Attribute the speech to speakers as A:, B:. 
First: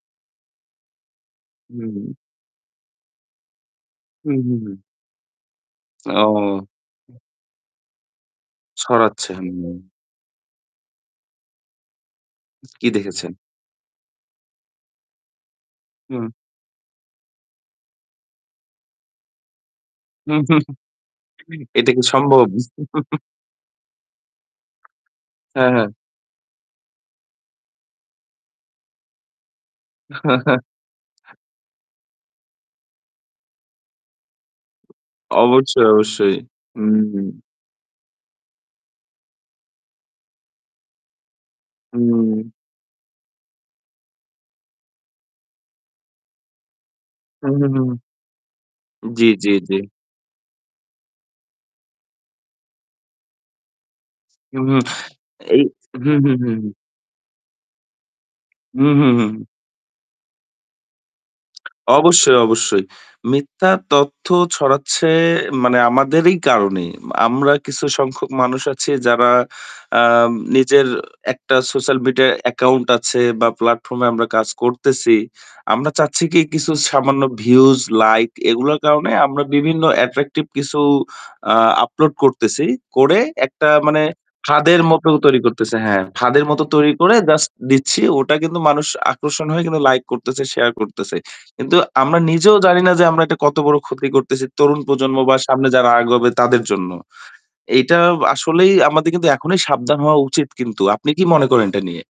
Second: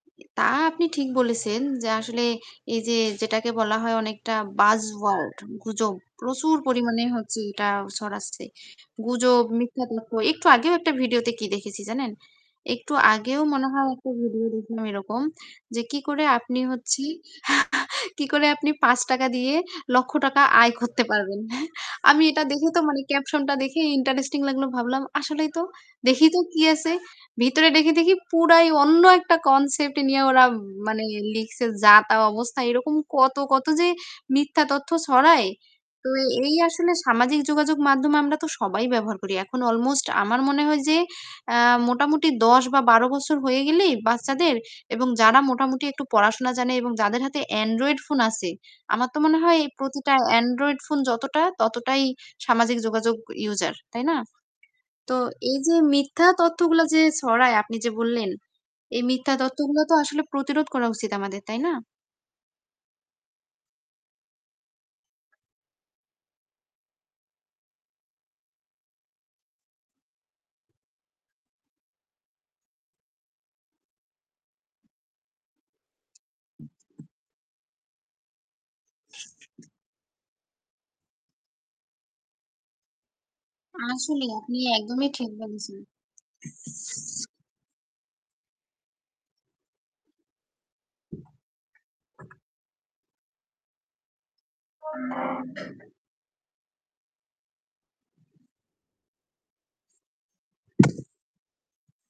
A: তা আপনি ঠিক বলেছেন যে
B: হুম।
A: আসলে এইযে যেটাকে বলা হয় অনেকটা
B: হুম, হুম,
A: বায
B: হুম।
A: ওয়ার্ড গুজব। প্রচুর
B: ও।
A: পরিমাণে হচ্ছে এটা ছড়াচ্ছে।
B: ছড়াচ্ছে।
A: গুজব,
B: হুম।
A: মিথ্যা তথ্য একটু আগেও একটা ভিডিও তে কি দেখেছি জানেন?
B: কী
A: একটু
B: দেখেছেন?
A: আগেও মনে হয় একটা ভিডিও দেখলাম এরকম যে কি করে
B: হুম।
A: আপনি হচ্ছে কি করে আপনি ৳৫ দিয়ে লক্ষ
B: হু।
A: টাকা আয় করতে পারবেন।
B: উ এটা কি
A: আমি এটা
B: সম্ভব?
A: দেখে তো মানে caption টা দেখে ইন্টারেস্টিং লাগলো। ভাবলাম, আসলেই তো
B: হ্যাঁ, হ্যাঁ।
A: দেখি তো কি আছে। ভিতরে দেখি দেখি পুরাই অন্য একটা concept নিয়ে ওরা মানে লিখছে। যা তা অবস্থা। এরকম কত, কত যে মিথ্যা তথ্য ছড়ায়।
B: অবশ্যই,
A: তো
B: অবশ্যই।
A: এই
B: হু।
A: আসলে সামাজিক যোগাযোগ মাধ্যমে আমরা তো সবাই ব্যবহার করি এখন almost আমার মনে হয় যে অ্যা মোটামুটি
B: হুম।
A: ১০ বা ১২ বছর হয়ে গেলেই বাচ্চাদের এবং যারা মোটামুটি একটু পড়াশোনা জানে এবং যাদের হাতে
B: হু, হু, হুম।
A: Android ফোন আছে আমার তো
B: জ্বী,
A: মনে
B: জ্বী,
A: হয়
B: জ্বী।
A: প্রতিটা Android ফোন যতটা, ততটাই সামাজিক যোগাযোগ user তাই না?
B: হুম।
A: তো এই
B: এই
A: যে
B: হু,
A: মিথ্যা
B: হু, হু, হুম।
A: তথ্যগুলো যে ছড়ায় আপনি যে বললেন
B: হু,
A: এই
B: হু,
A: মিথ্যা
B: হু।
A: তথ্যগুলো তো আসলে প্রতিরোধ করা উচিত আমাদের, তাই না?
B: অবশ্যই, অবশ্যই। মিথ্যা তথ্য ছড়াচ্ছে মানে আমাদেরই কারণে। মা আমরা কিছু সংখ্যক মানুষ আছি যারা আম নিজের একটা social media account আছে বা platform এ আমরা কাজ করতেছি। আমরা চাচ্ছি কি, কিছু সামান্য views, লাইক এগুলোর কারণে আমরা বিভিন্ন attractive কিছু আ upload করতেছি। করে একটা মানে
A: আসলে আপনি
B: ফাদের মতো
A: একদমই ঠিক
B: তৈরি করতেছে।
A: বলেছেন।
B: হ্যাঁ, ফাদের মত তৈরি করে জাস্ট দিচ্ছি। ওটা কিন্তু মানুষ আকর্ষণ হয়ে লাইক করতেছে, শেয়ার করতেছে। কিন্তু আমরা নিজেও জানি না যে আমরা এটা কত বড় ক্ষতি করতেছি। তরুণ প্রজন্ম বা সামনে যারা আগাবে তাদের জন্য। এইটা বা আসলেই আমাদের কিন্তু এখনই সাবধান হওয়া উচিত কিন্তু। আপনি কি মনে করেন এটা নিয়ে?